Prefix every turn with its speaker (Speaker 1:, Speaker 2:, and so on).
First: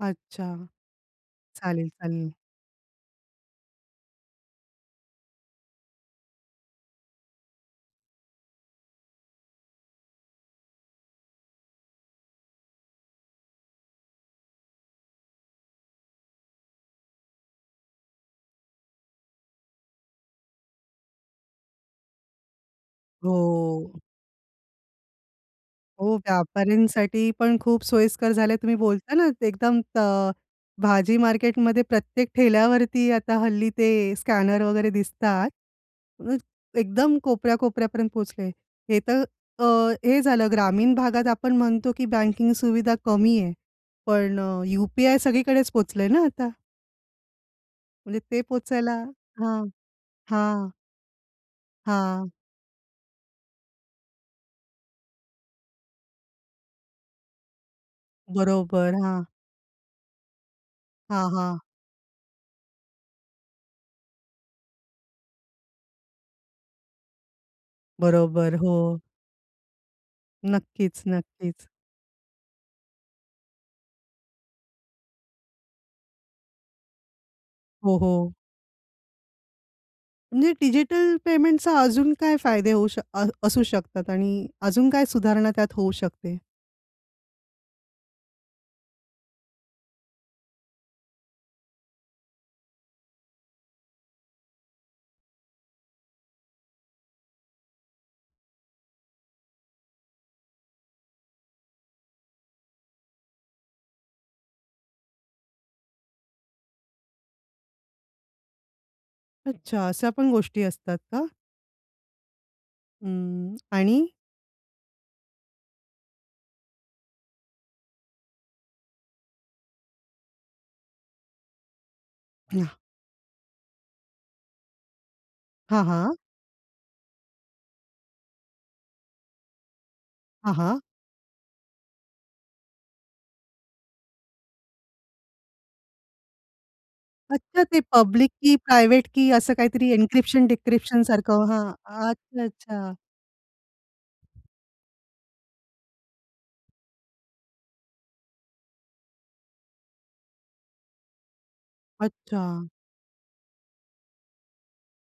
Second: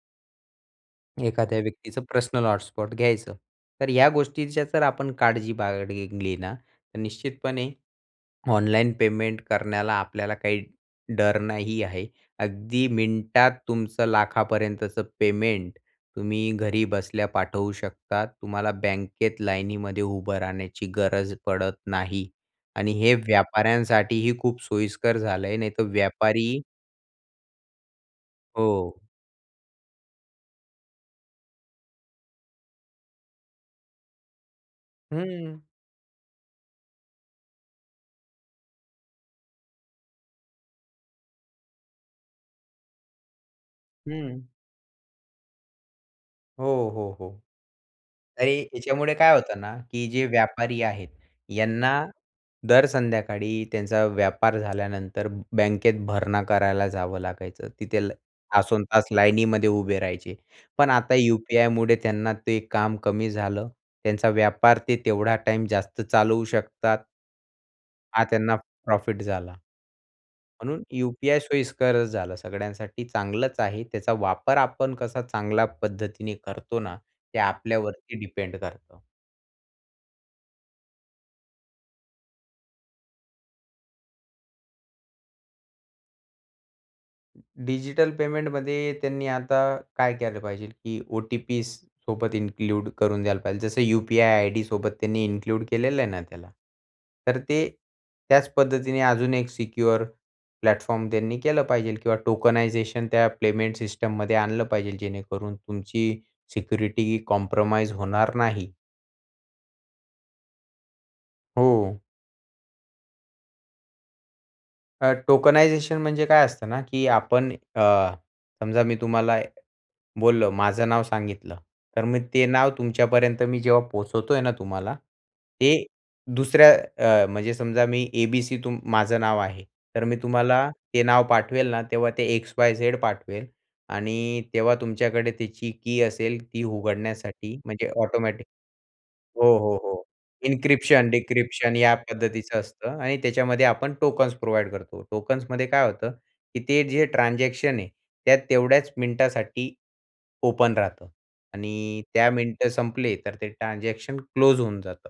Speaker 1: अच्छा!
Speaker 2: एखाद्या
Speaker 1: चालेल,
Speaker 2: व्यक्तीचं
Speaker 1: चालेल.
Speaker 2: पर्सनल हॉटस्पॉट घ्यायचं, तर ह्या गोष्टीच्या जर आपण काळजी बाळगली ना, तर निश्चितपणे ऑनलाईन पेमेंट करण्याला आपल्याला काही डर नाही आहे. अगदी मिनिटात तुमचं लाखापर्यंतचं पेमेंट तुम्ही घरी बसल्या पाठवू शकता. तुम्हाला बँकेत लाईनीमध्ये उभं राहण्याची गरज पडत नाही आणि हे
Speaker 1: हो.
Speaker 2: व्यापाऱ्यांसाठीही खूप सोयीस्कर झालं आहे नाहीतर
Speaker 1: हो,
Speaker 2: व्यापारी
Speaker 1: व्यापाऱ्यांसाठी पण खूप सोयीस्कर झाले तुम्ही
Speaker 2: हो.
Speaker 1: बोलताना एकदम त भाजी मार्केटमध्ये प्रत्येक ठेल्यावरती आता हल्ली ते स्कॅनर वगैरे दिसतात.
Speaker 2: हं.
Speaker 1: अ, एकदम कोपऱ्या-कोपऱ्यापर्यंत पोहचले. हे तर अ, हे झालं ग्रामीण भागात आपण म्हणतो की बँकिंग सुविधा कमी आहे. पण
Speaker 2: हं.
Speaker 1: अ, यू-पी-आय सगळीकडेच पोहचलंय ना आता.
Speaker 2: हो, हो, हो.
Speaker 1: म्हणजे ते
Speaker 2: तरी
Speaker 1: पोहचायला
Speaker 2: याच्यामुळे काय होतं
Speaker 1: हां,
Speaker 2: ना, की जे
Speaker 1: हां.
Speaker 2: व्यापारी आहेत यांना
Speaker 1: हां.
Speaker 2: दर संध्याकाळी त्यांचा व्यापार झाल्यानंतर बँकेत भरणा करायला जावं लागायचं. तिथे ल
Speaker 1: बरोबर,
Speaker 2: तासोंतास
Speaker 1: हां.
Speaker 2: लाईनीमध्ये उभे राहायचे. पण आता
Speaker 1: हां, हां.
Speaker 2: यू-पी-आयमुळे त्यांना ते काम कमी झालं, त्यांचा व्यापार ते तेवढा टाईम जास्त चालवू शकतात. हा
Speaker 1: बरोबर,
Speaker 2: त्यांना
Speaker 1: हो.
Speaker 2: प्रॉफिट झाला. म्हणून
Speaker 1: नक्कीच,
Speaker 2: यू-पी-आय
Speaker 1: नक्कीच.
Speaker 2: सोयीस्करचं झालं सगळ्यांसाठी चांगलंच आहे. त्याचा वापर आपण कसा चांगल्या पद्धतीने करतो ना ते
Speaker 1: हो,
Speaker 2: आपल्यावरती
Speaker 1: हो.
Speaker 2: डिपेंड करतं.
Speaker 1: म्हणजे डिजिटल पेमेंटचा अजून काय फायदे होऊ शकत अ, असू शकतात आणि अजून काही सुधारणा त्यात होऊ शकते?
Speaker 2: डिजिटल पेमेंटमध्ये त्यांनी आता काय केलं पाहिजे की ओ-टी-पीसोबत इन्क्लूड करून द्यायला पाहिजे. जसं यू-पी-आय आयडीसोबत त्यांनी इन्क्लूड केलेलं आहे ना त्याला. तर ते त्याच पद्धतीने अजून एक सिक्युअर प्लॅटफॉर्म त्यांनी केलं पाहिजे किंवा टोकनायझेशन त्या पेमेंट सिस्टममध्ये आणलं पाहिजे जेणेकरून तुमची सिक्युरिटी ही कॉम्प्रोमाईज होणार नाही.
Speaker 1: अच्छा, अशा पण गोष्टी असतात का?
Speaker 2: हो.
Speaker 1: हं आणि
Speaker 2: अ, टोकनायझेशन म्हणजे काय असतं ना की आपण अ, समजा मी तुम्हाला बोललो माझं नाव सांगितलं तर मी ते नाव
Speaker 1: हां.
Speaker 2: तुमच्यापर्यंत मी जेव्हा पोहचवतोय ना, तुम्हाला ते
Speaker 1: हां, हां.
Speaker 2: दुसऱ्या अ, म्हणजे समजा मी ए-बी-सी तुम माझं नाव आहे, तर मी
Speaker 1: हां,
Speaker 2: तुम्हाला
Speaker 1: हां.
Speaker 2: ते नाव पाठवेल ना तेव्हा ते एक्स-वाय-झेड पाठवेल आणि तेव्हा तुमच्याकडे त्याची की असेल ती उघडण्यासाठी
Speaker 1: अच्छा, ते
Speaker 2: म्हणजे
Speaker 1: पब्लिक
Speaker 2: ऑटोमॅटिक
Speaker 1: की प्रायव्हेट की असं
Speaker 2: हो, हो,
Speaker 1: काहीतरी
Speaker 2: हो
Speaker 1: इन्क्रिप्शन, डिक्रिप्शन
Speaker 2: इन्क्रिप्शन,
Speaker 1: सारखं हां
Speaker 2: डिक्रिप्शन या
Speaker 1: अच्छा,
Speaker 2: पद्धतीचं
Speaker 1: अच्छा.
Speaker 2: असतं आणि त्याच्यामध्ये आपण टोकन्स प्रोव्हाईड करतो. टोकन्समध्ये काय होतं की ते जे ट्रान्झॅक्शन आहे, त्यात तेवढ्याच मिनिटासाठी ओपन राहतं आणि त्या मिनिट
Speaker 1: अच्छा.
Speaker 2: संपली तर ते ट्रान्झॅक्शन क्लोज होऊन जातं.